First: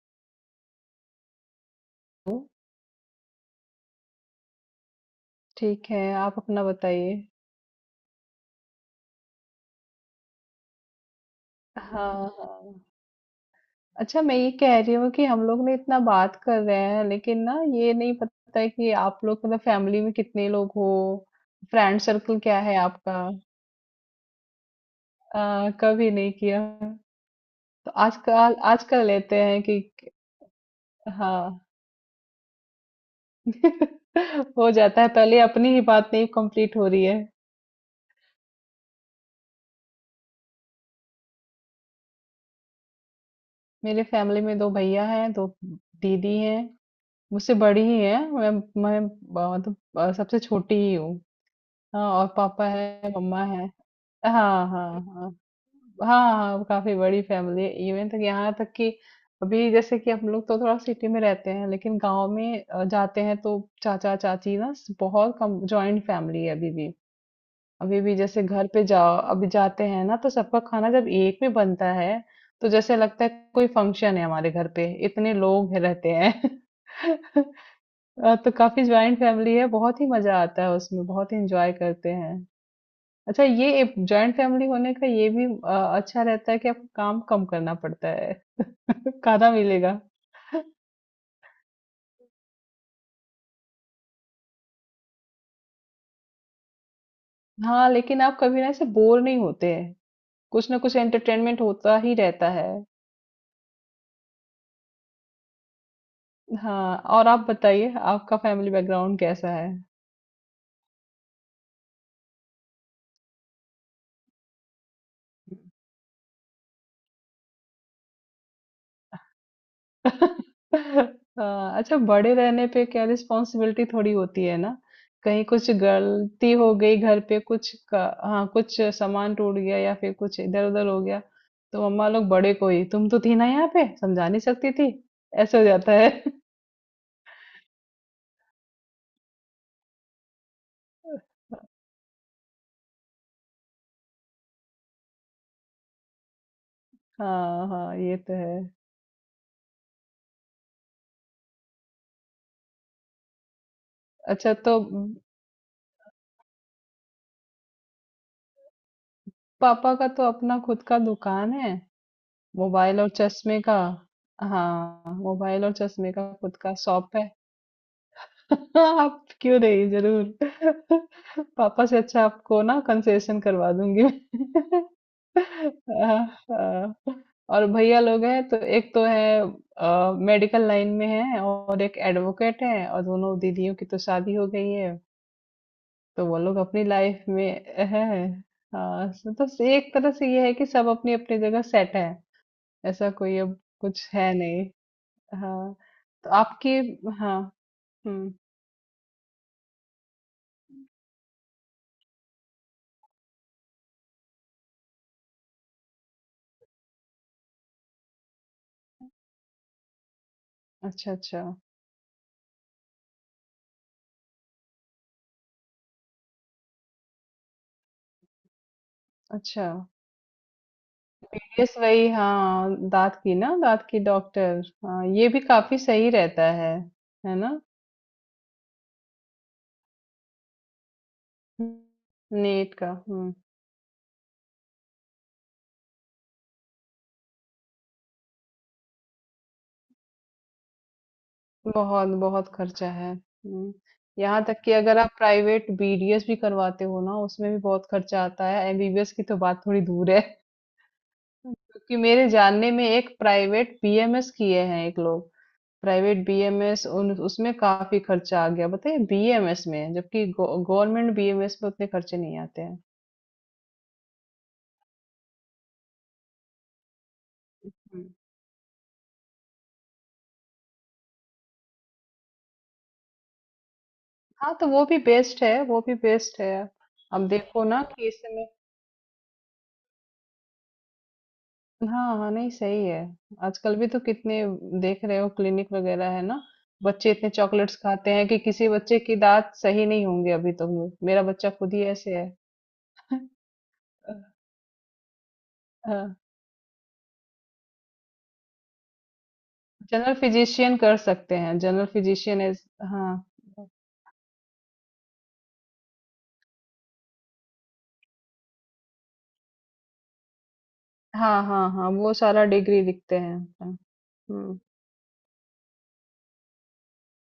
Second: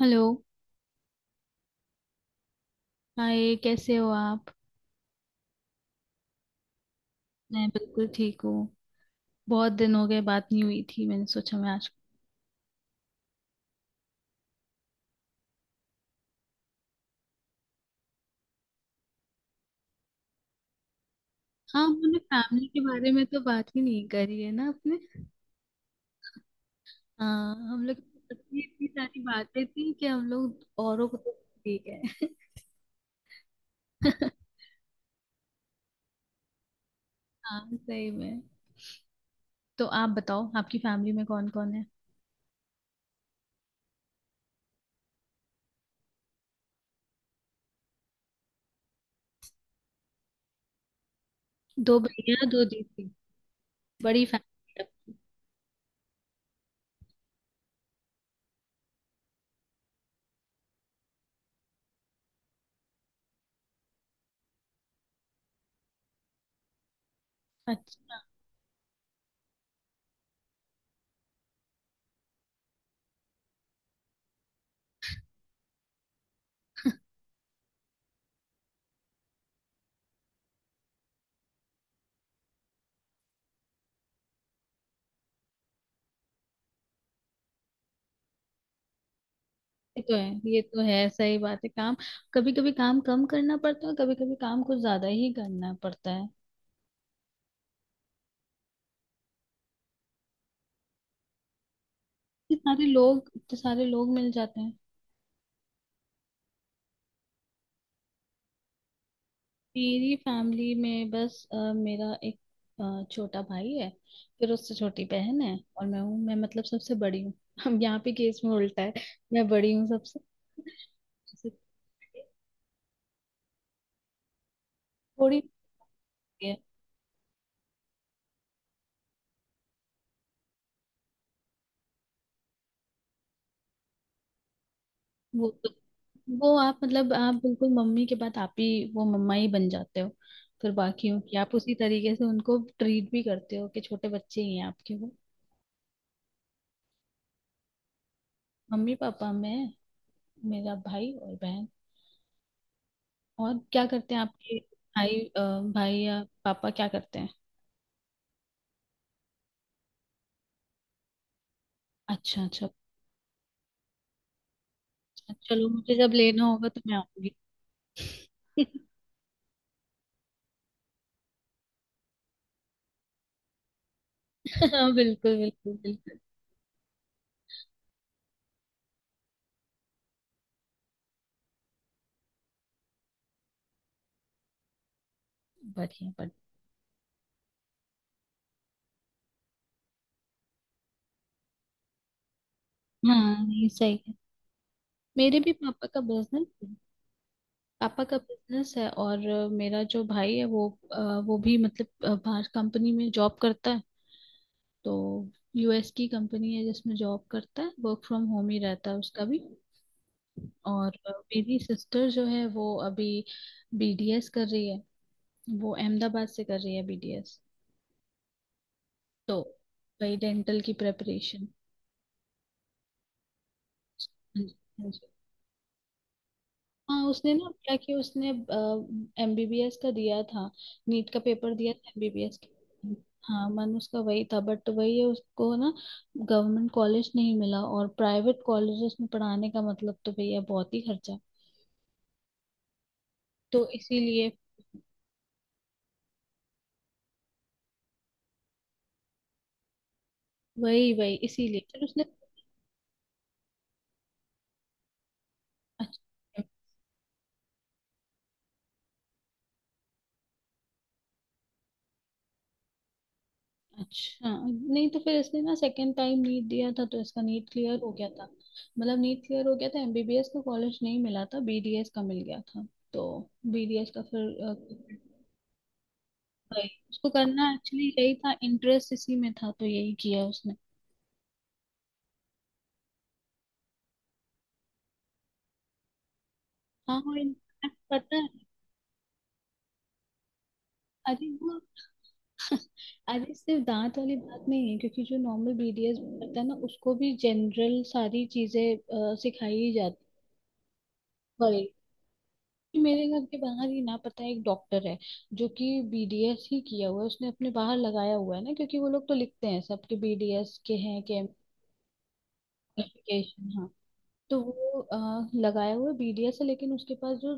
Hello. हूँ। Hi, कैसे हो आप? ठीक है, आप अपना बताइए। मैं बिल्कुल ठीक हूँ। बहुत दिन हो गए बात नहीं हुई थी, मैंने सोचा मैं आज। हाँ, हाँ। अच्छा, मैं ये कह रही हूँ कि हम लोग ना इतना बात कर रहे हैं, लेकिन ना ये नहीं पता है कि आप लोग मतलब फैमिली में कितने लोग हो? हाँ, फ्रेंड हमने सर्कल क्या फैमिली है के बारे आपका? में तो बात ही नहीं करी है ना अपने। कभी नहीं किया। हाँ, हम तो लोग की आजकल इतनी आज इतनी कर सारी लेते हैं बातें कि थी कि हम लोग औरों को तो। हाँ। ठीक है। हो जाता है, पहले अपनी ही बात नहीं कंप्लीट हो रही है। हाँ, सही में। तो आप बताओ, आपकी फैमिली में कौन कौन है? मेरे फैमिली में 2 भैया हैं, 2 दीदी हैं, मुझसे बड़ी ही हैं, मैं ब मतलब अ, सबसे छोटी ही हूँ। दो हाँ, और भैया दो पापा दीदी, है, मम्मा है। बड़ी हाँ, फैमिली हाँ, आपकी। हाँ। हाँ, हाँ, वो काफी बड़ी फैमिली है। इवन तक, यहाँ तक कि अभी जैसे कि हम लोग तो थोड़ा सिटी में रहते हैं, लेकिन गांव में जाते हैं तो चाचा चाची ना बहुत कम जॉइंट फैमिली है अभी भी। अभी भी अच्छा। जैसे घर पे जाओ, अभी जाते हैं ना तो सबका खाना जब एक में बनता है तो जैसे लगता है कोई फंक्शन है हमारे घर पे, रहते हैं। तो काफी ज्वाइंट फैमिली है, बहुत ही मजा आता है उसमें, बहुत ही एंजॉय करते हैं। अच्छा, ये जॉइंट फैमिली होने का ये भी अच्छा रहता है कि आपको काम कम करना पड़ता है। खाना मिलेगा। ये तो है ये तो है, सही बात है। काम कभी कभी काम कम करना पड़ता है, कभी कभी काम कुछ ज्यादा ही करना पड़ता है। हाँ, लेकिन आप कभी ना ऐसे बोर नहीं होते हैं, कुछ ना कुछ एंटरटेनमेंट होता ही रहता है। इतने सारे लोग, इतने सारे लोग मिल जाते हैं। हाँ, और आप बताइए, आपका फैमिली बैकग्राउंड कैसा है। मेरी फैमिली में बस मेरा एक छोटा भाई है। फिर उससे छोटी बहन है और मैं हूँ, मैं मतलब सबसे बड़ी हूँ। हम यहाँ पे केस में उल्टा है। मैं बड़ी हूँ सबसे। सबसे हाँ, अच्छा, बड़े रहने पे क्या रिस्पॉन्सिबिलिटी थोड़ी होती है ना। थोड़ी कहीं कुछ होती गलती है। हो गई घर पे, कुछ का, हाँ कुछ सामान टूट गया या फिर कुछ इधर उधर हो गया, तो मम्मा लोग बड़े को ही, तुम तो थी ना यहाँ पे, समझा नहीं सकती थी। वो ऐसे हो तो। जाता है। वो आप मतलब आप बिल्कुल मम्मी के बाद आप ही वो मम्मा ही बन जाते हो। फिर बाकियों की आप उसी तरीके से उनको ट्रीट भी करते हो कि छोटे बच्चे ही हैं आपके वो। हाँ हाँ, ये तो है। मम्मी पापा, मैं, मेरा भाई और बहन। और क्या करते हैं अच्छा आपके तो भाई, भाई या पापा क्या करते हैं? पापा का तो अपना खुद का दुकान है, अच्छा, अच्छा। मोबाइल और चश्मे का। हाँ, अच्छा, मोबाइल चलो और मुझे चश्मे जब का लेना खुद होगा का तो मैं शॉप है। आऊंगी। आप क्यों नहीं, जरूर। पापा से अच्छा आपको ना कंसेशन करवा दूंगी मैं। हाँ, बिल्कुल, बिल्कुल, बिल्कुल। हाँ, हाँ। और भैया लोग हैं तो एक तो है मेडिकल लाइन में है, और एक एडवोकेट है, और दोनों दीदियों की तो शादी हो गई है, बढ़िया तो बढ़िया। वो लोग अपनी लाइफ में है। हाँ, एक तरह से ये है कि सब अपनी अपनी जगह सेट है, ऐसा कोई हाँ, अब नहीं, सही कुछ है। है नहीं। मेरे भी हाँ पापा का तो बिजनेस है। आपकी, हाँ। पापा का हम्म। बिजनेस है और मेरा जो भाई है वो वो भी मतलब बाहर कंपनी में जॉब करता है। तो यूएस की कंपनी है जिसमें जॉब करता है, वर्क फ्रॉम होम ही रहता है उसका भी। और अच्छा, अच्छा, मेरी सिस्टर जो है वो अभी बीडीएस कर रही है। वो अहमदाबाद से कर रही है बीडीएस। तो अच्छा। वही डेंटल की प्रेपरेशन। यस, वही। हाँ, दाँत की ना, दाँत की डॉक्टर। हाँ, ये भी काफ़ी सही रहता हाँ, उसने है ना ना? क्या कि उसने एमबीबीएस का दिया था, नीट का पेपर दिया था एमबीबीएस नीट का, का। हुँ। हाँ, मन उसका वही था, बट वही है उसको ना गवर्नमेंट कॉलेज नहीं मिला, और प्राइवेट कॉलेजेस में पढ़ाने का मतलब तो भैया बहुत ही खर्चा। बहुत, बहुत खर्चा है। तो हुँ, इसीलिए। यहाँ तक कि अगर आप प्राइवेट बीडीएस भी करवाते हो ना, उसमें भी बहुत खर्चा आता है, एमबीबीएस की तो बात थोड़ी दूर है। वही वही, इसीलिए फिर क्योंकि उसने। मेरे जानने में एक प्राइवेट बीएमएस किए हैं एक लोग, प्राइवेट अच्छा, बीएमएस उन उसमें काफ़ी खर्चा आ गया, बताइए बीएमएस में, जबकि गव गवर्नमेंट बीएमएस में उतने खर्चे नहीं आते हैं। अच्छा। नहीं, तो फिर इसने ना सेकंड टाइम नीट दिया था तो इसका नीट क्लियर हो गया हम्म। था। मतलब नीट क्लियर हो गया था, एमबीबीएस का कॉलेज नहीं मिला था, बीडीएस का मिल गया था। तो बीडीएस का फिर, हाँ, तो वो भी बेस्ट है, वो भी बेस्ट है। भाई, उसको अब करना देखो ना एक्चुअली कि यही इस था, समय, इंटरेस्ट इसी में था तो यही किया उसने। हाँ हाँ, नहीं सही है। आजकल भी तो कितने देख रहे हो क्लिनिक वगैरह, है ना। हाँ, बच्चे और इतने इनफैक्ट चॉकलेट्स खाते पता हैं है, कि किसी बच्चे की दांत सही नहीं होंगे अभी तो। मेरा अरे बच्चा वो खुद ही ऐसे है। अरे सिर्फ दांत वाली बात नहीं है, क्योंकि जो नॉर्मल बीडीएस हाँ, होता है ना उसको भी जनरल सारी चीजें सिखाई जनरल फिजिशियन कर सकते हैं, जाती। General physician. मेरे हाँ घर के बाहर ही ना पता है एक डॉक्टर है जो कि बीडीएस ही किया हुआ है, उसने अपने बाहर लगाया हुआ है ना, क्योंकि वो लोग तो लिखते हैं सबके बीडीएस के हैं के हाँ हाँ, हाँ वो सारा डिग्री लिखते हैं, एप्लीकेशन। हाँ, हाँ। तो हम्म। वो लगाया हुआ बीडीएस है, लेकिन उसके पास जो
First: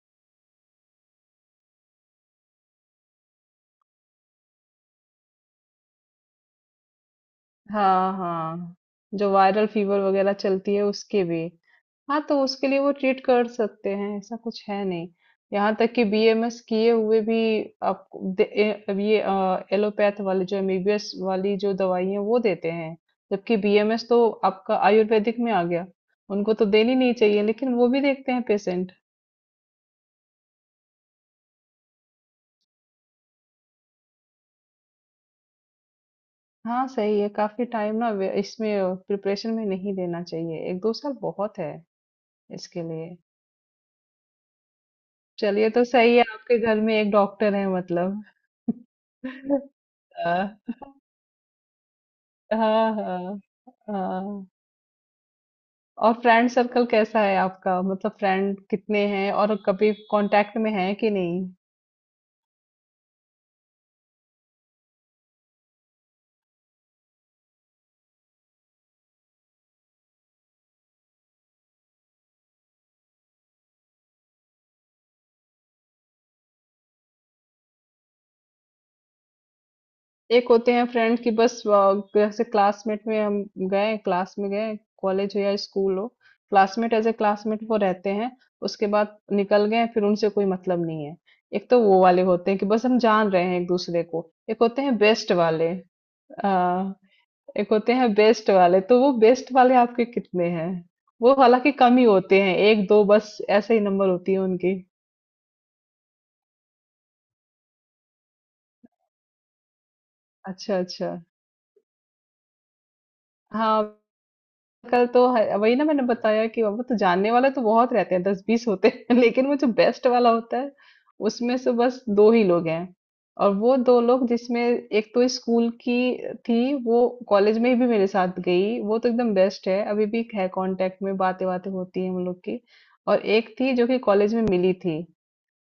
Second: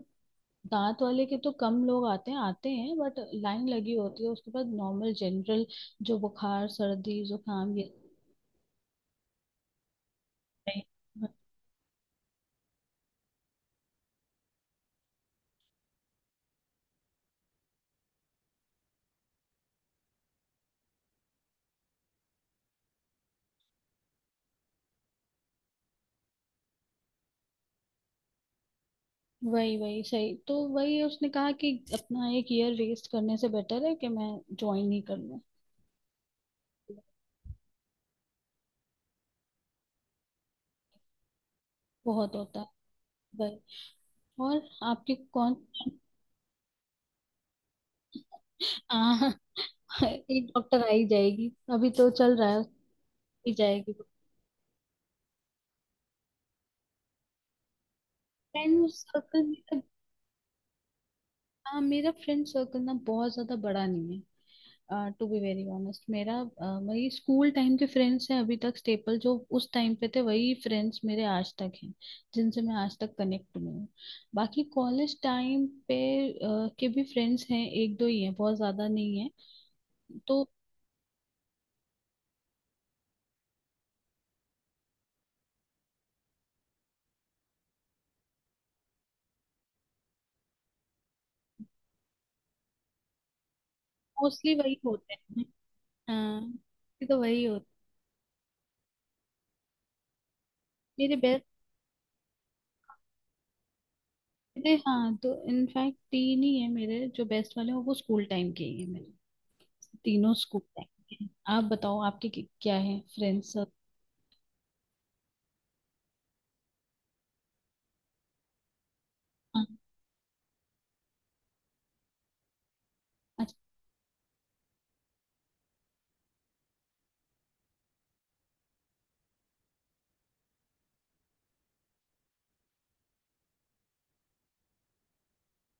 दांत वाले के तो कम लोग आते हैं, आते हैं बट लाइन लगी होती है उसके पास नॉर्मल जनरल जो बुखार सर्दी जुकाम ये। हाँ हाँ, जो वायरल फीवर वगैरह चलती है, उसके भी हाँ, तो उसके लिए वो ट्रीट कर सकते हैं, ऐसा कुछ है नहीं। यहाँ तक कि बीएमएस किए हुए भी आप ये एलोपैथ वाले, जो एमबीबीएस वाली जो दवाई है, वो देते हैं। जबकि बीएमएस तो आपका आयुर्वेदिक में आ गया, उनको तो देनी नहीं चाहिए, लेकिन वो भी देखते हैं पेशेंट। वही वही सही, तो वही उसने कहा कि अपना एक ईयर वेस्ट करने से बेटर है कि मैं ज्वाइन ही कर लूँ। हाँ सही है, काफी टाइम ना इसमें प्रिपरेशन में नहीं देना चाहिए, 1 2 साल बहुत है बहुत होता इसके लिए। है। और आपकी कौन? चलिए, तो सही है, आपके घर में एक डॉक्टर है मतलब। आ, एक हाँ डॉक्टर आई जाएगी, अभी तो चल रहा है, हाँ हाँ। ही जाएगी। हाँ। और फ्रेंड सर्कल कैसा है आपका, मतलब फ्रेंड फ्रेंड कितने हैं सर्कल और मेरा, कभी कांटेक्ट में है कि नहीं। हाँ, मेरा फ्रेंड सर्कल ना बहुत ज्यादा बड़ा नहीं है, टू बी वेरी ऑनेस्ट। मेरा वही स्कूल टाइम के फ्रेंड्स हैं अभी तक, स्टेपल जो उस टाइम पे थे वही फ्रेंड्स मेरे आज तक हैं, जिनसे मैं आज तक कनेक्ट हुई हूँ। बाकी कॉलेज टाइम पे के भी फ्रेंड्स हैं, एक दो ही हैं, बहुत ज्यादा नहीं है तो। एक होते हैं फ्रेंड की बस, जैसे क्लासमेट में हम गए, क्लास में गए, कॉलेज हो या स्कूल हो, क्लासमेट एज ए क्लासमेट वो रहते हैं, उसके बाद निकल गए फिर उनसे कोई मतलब नहीं है। एक तो वो वाले होते हैं कि बस हम जान रहे हैं एक दूसरे को, मोस्टली एक वही होते हैं होते बेस्ट हैं। वाले। हाँ, ये तो वही होते एक हैं। होते हैं बेस्ट वाले, तो वो बेस्ट वाले आपके कितने हैं? मेरे वो बेस्ट, हालांकि कम ही होते हैं, एक दो बस, ऐसे ही नंबर होती है मेरे, उनकी। हाँ तो इनफैक्ट तीन ही है मेरे जो बेस्ट वाले हैं, वो स्कूल टाइम के ही है मेरे, तीनों स्कूल अच्छा, टाइम अच्छा। के हैं। आप बताओ आपके क्या है फ्रेंड्स? हाँ, वही ना मैंने बताया कि वो तो जानने वाले तो बहुत रहते हैं, 10 20 होते हैं। लेकिन वो हाँ। जो बेस्ट वाला होता है, उसमें से बस दो ही लोग हैं। और अच्छा। वो दो लोग, जिसमें एक तो स्कूल की थी, वो कॉलेज में भी मेरे साथ गई, वो तो एकदम बेस्ट है, अभी भी है कांटेक्ट में, बातें बातें होती हैं हम लोग की। और एक थी जो कि कॉलेज में मिली थी,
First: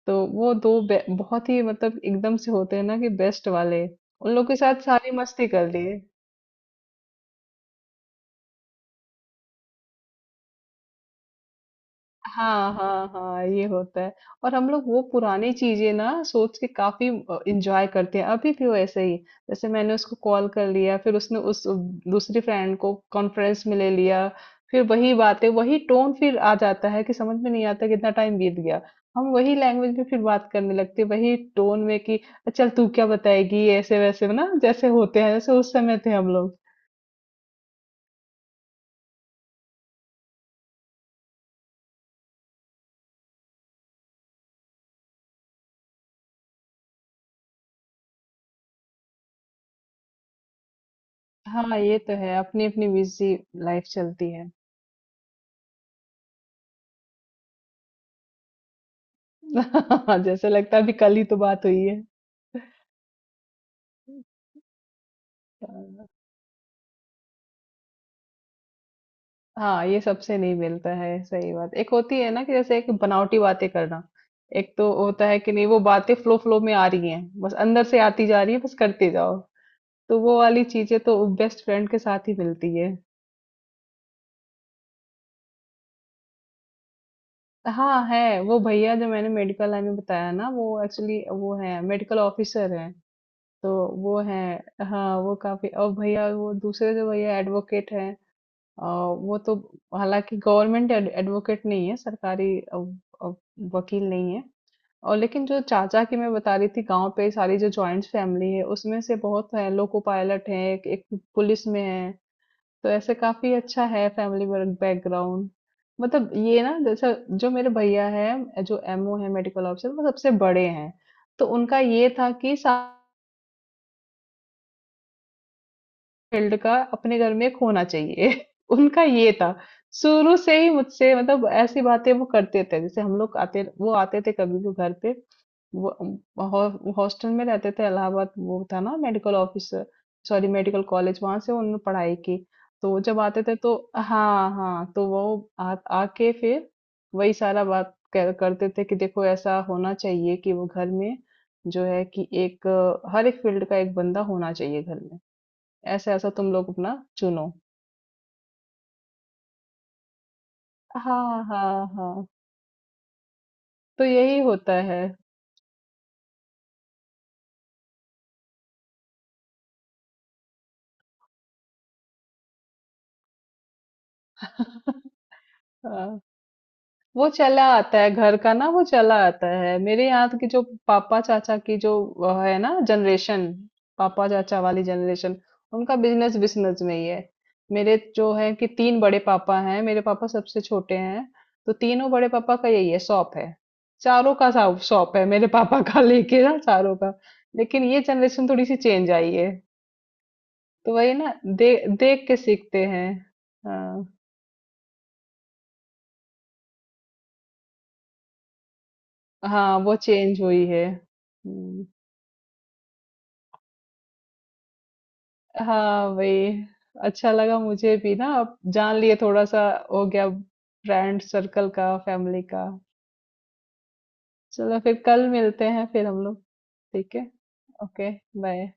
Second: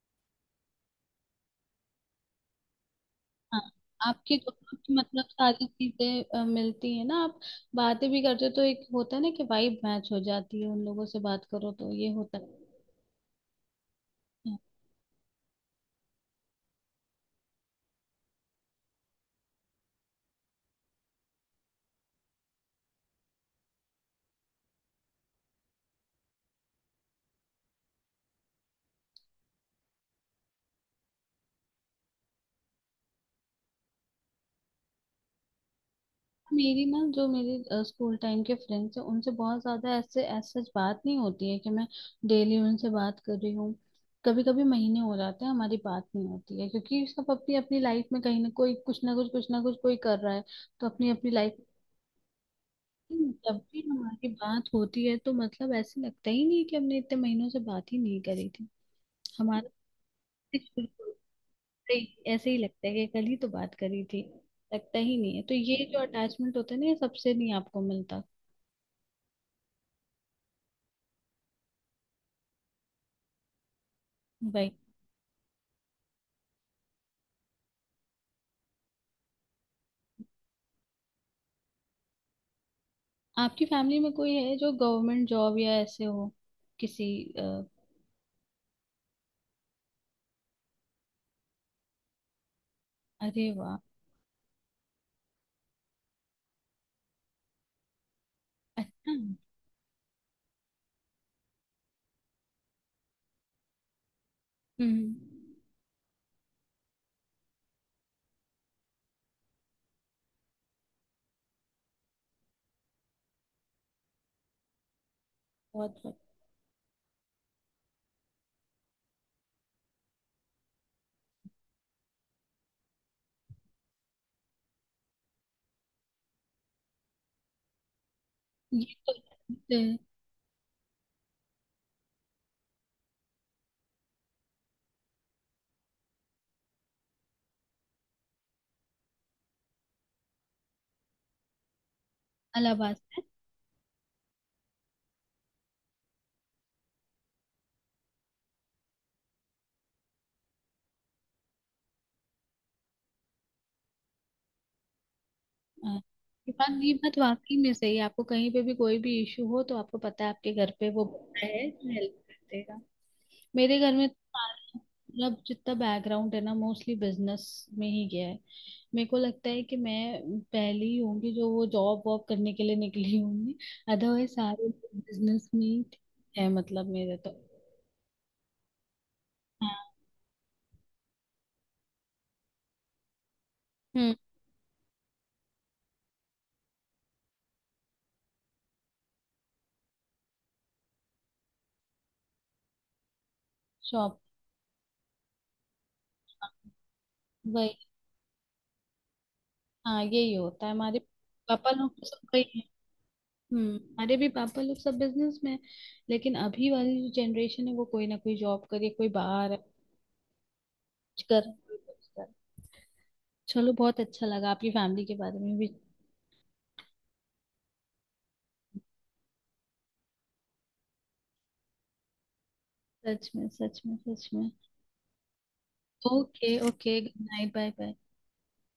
तो वो 2 बे बहुत ही मतलब एकदम से होते हैं ना कि बेस्ट हाँ। वाले, उन आपके लोग तो- के साथ आपकी सारी मतलब मस्ती सारी कर लिए। चीजें मिलती है ना, आप बातें भी करते हो तो एक होता है ना कि वाइब मैच हो जाती है, उन लोगों से बात करो तो ये होता है। हाँ, हाँ, हाँ, ये होता है। और हम लोग वो पुरानी चीजें ना सोच के काफी एंजॉय करते हैं अभी भी, वो ऐसे ही जैसे मैंने उसको कॉल कर लिया, फिर उसने उस दूसरी फ्रेंड को कॉन्फ्रेंस में ले लिया, फिर वही बातें, वही टोन फिर आ जाता है कि समझ में नहीं आता कितना टाइम बीत गया। हम वही लैंग्वेज में फिर बात करने लगते हैं, वही टोन में कि चल तू क्या बताएगी, ऐसे वैसे ना जैसे होते हैं, जैसे उस समय थे हम लोग। मेरी ना जो मेरी स्कूल टाइम के फ्रेंड्स हैं उनसे बहुत ज्यादा ऐसे ऐसे बात नहीं होती है कि मैं डेली उनसे बात कर रही हूँ। कभी कभी महीने हो जाते हैं हमारी बात नहीं होती है, क्योंकि सब अपनी अपनी लाइफ में कहीं ना कोई कुछ ना कुछ कोई कर रहा है, तो अपनी अपनी लाइफ। हाँ ये तो है, अपनी अपनी बिजी जब भी लाइफ हमारी चलती है। बात होती है तो मतलब ऐसे लगता ही नहीं है कि हमने इतने महीनों से बात ही नहीं करी थी। हमारा जैसे तो लगता है शुरू अभी कल ही तो बात हुई से है। ही ऐसे ही लगता है कि कल ही तो बात करी थी। लगता ही नहीं है, तो ये जो हाँ, अटैचमेंट होता है ना ये सबसे नहीं आपको मिलता, हाँ, ये सबसे नहीं मिलता है, सही बात। एक होती है ना कि जैसे एक बनावटी बातें करना, भाई। एक तो होता है कि नहीं, वो बातें फ्लो फ्लो में आ रही हैं, बस अंदर से आती जा रही है, बस करते जाओ, तो वो वाली चीजें तो बेस्ट फ्रेंड के साथ ही मिलती है। आपकी फैमिली में कोई है जो गवर्नमेंट जॉब या ऐसे हो, किसी? अ, हाँ है, वो भैया जो मैंने मेडिकल लाइन में बताया ना, वो एक्चुअली वो है, मेडिकल ऑफिसर है। अरे तो वाह। वो है। हाँ वो काफी, और भैया, वो दूसरे जो भैया एडवोकेट है, अ, अच्छा। वो तो हालांकि गवर्नमेंट एडवोकेट नहीं है, सरकारी अ, वकील नहीं है। और लेकिन हम्म। जो चाचा की मैं बता रही थी, गांव पे सारी जो जॉइंट फैमिली है, उसमें से बहुत है, लोको पायलट है एक, एक पुलिस में है, तो ऐसे काफी अच्छा है फैमिली बैकग्राउंड। बहुत बहुत। मतलब ये ना जैसे जो मेरे भैया है जो एमओ है, मेडिकल ऑफिसर, वो सबसे बड़े हैं। तो उनका ये था कि फील्ड का अपने घर में एक होना चाहिए। ये, उनका ये था अ, शुरू से ही मुझसे, मतलब ऐसी बातें वो करते थे। जैसे हम लोग आते, वो आते थे कभी भी घर पे, वो हॉस्टल में रहते थे, इलाहाबाद वो था ना medical office, sorry medical college, वहां से उन्होंने पढ़ाई की। तो अलाहाबाद वो जब से। आते थे तो, हाँ हाँ, तो वो आके फिर वही सारा बात करते थे कि देखो, ऐसा होना चाहिए कि वो घर में जो है कि एक हर एक फील्ड का एक बंदा होना चाहिए घर में, अ, ऐसा-ऐसा तुम ये लोग बात, ये अपना बात चुनो। वाकई में सही है, आपको कहीं पे भी कोई भी इशू हो तो आपको पता है आपके घर पे वो हाँ, बंदा है हाँ, जो हेल्प हाँ, कर देगा। मेरे घर तो में तो यही होता है। मतलब जितना बैकग्राउंड है ना मोस्टली बिजनेस में ही गया है। मेरे को लगता है कि मैं पहली होंगी जो वो जॉब वॉब करने के लिए निकली होंगी, अदरवाइज सारे बिजनेस में ही हाँ, है मतलब मेरे वो तो। चला आता है, घर का ना वो चला आता हाँ। है। मेरे यहाँ की जो पापा चाचा की जो है ना जनरेशन, हम्म। पापा चाचा वाली जनरेशन, उनका बिजनेस बिजनेस में ही है। मेरे जो है कि 3 बड़े पापा हैं, मेरे पापा सबसे छोटे हैं, तो तीनों बड़े पापा का यही है, शॉप है। शॉप। चारों का शॉप शॉप है, मेरे पापा का लेके ना चारों का। वही। लेकिन ये जनरेशन थोड़ी सी चेंज आई है। हाँ, यही होता है तो हमारे वही ना पापा लोग तो देख सब के वही है। सीखते हैं। हम्म, हाँ हमारे भी पापा लोग सब बिजनेस में है, लेकिन अभी वाली जो जनरेशन है वो कोई ना कोई जॉब करे, कोई बाहर है, हाँ, वो चेंज हुई है। कुछ कर कोई कुछ कर। चलो, बहुत अच्छा लगा आपकी फैमिली के बारे में भी। हाँ वही। अच्छा लगा मुझे भी ना, अब जान लिए थोड़ा सा, हो गया, फ्रेंड सर्कल का, फैमिली का। सच में, सच में, सच में। चलो फिर कल मिलते हैं फिर हम लोग। ओके, ओके, ठीक गुड है, night, bye bye. Okay, bye.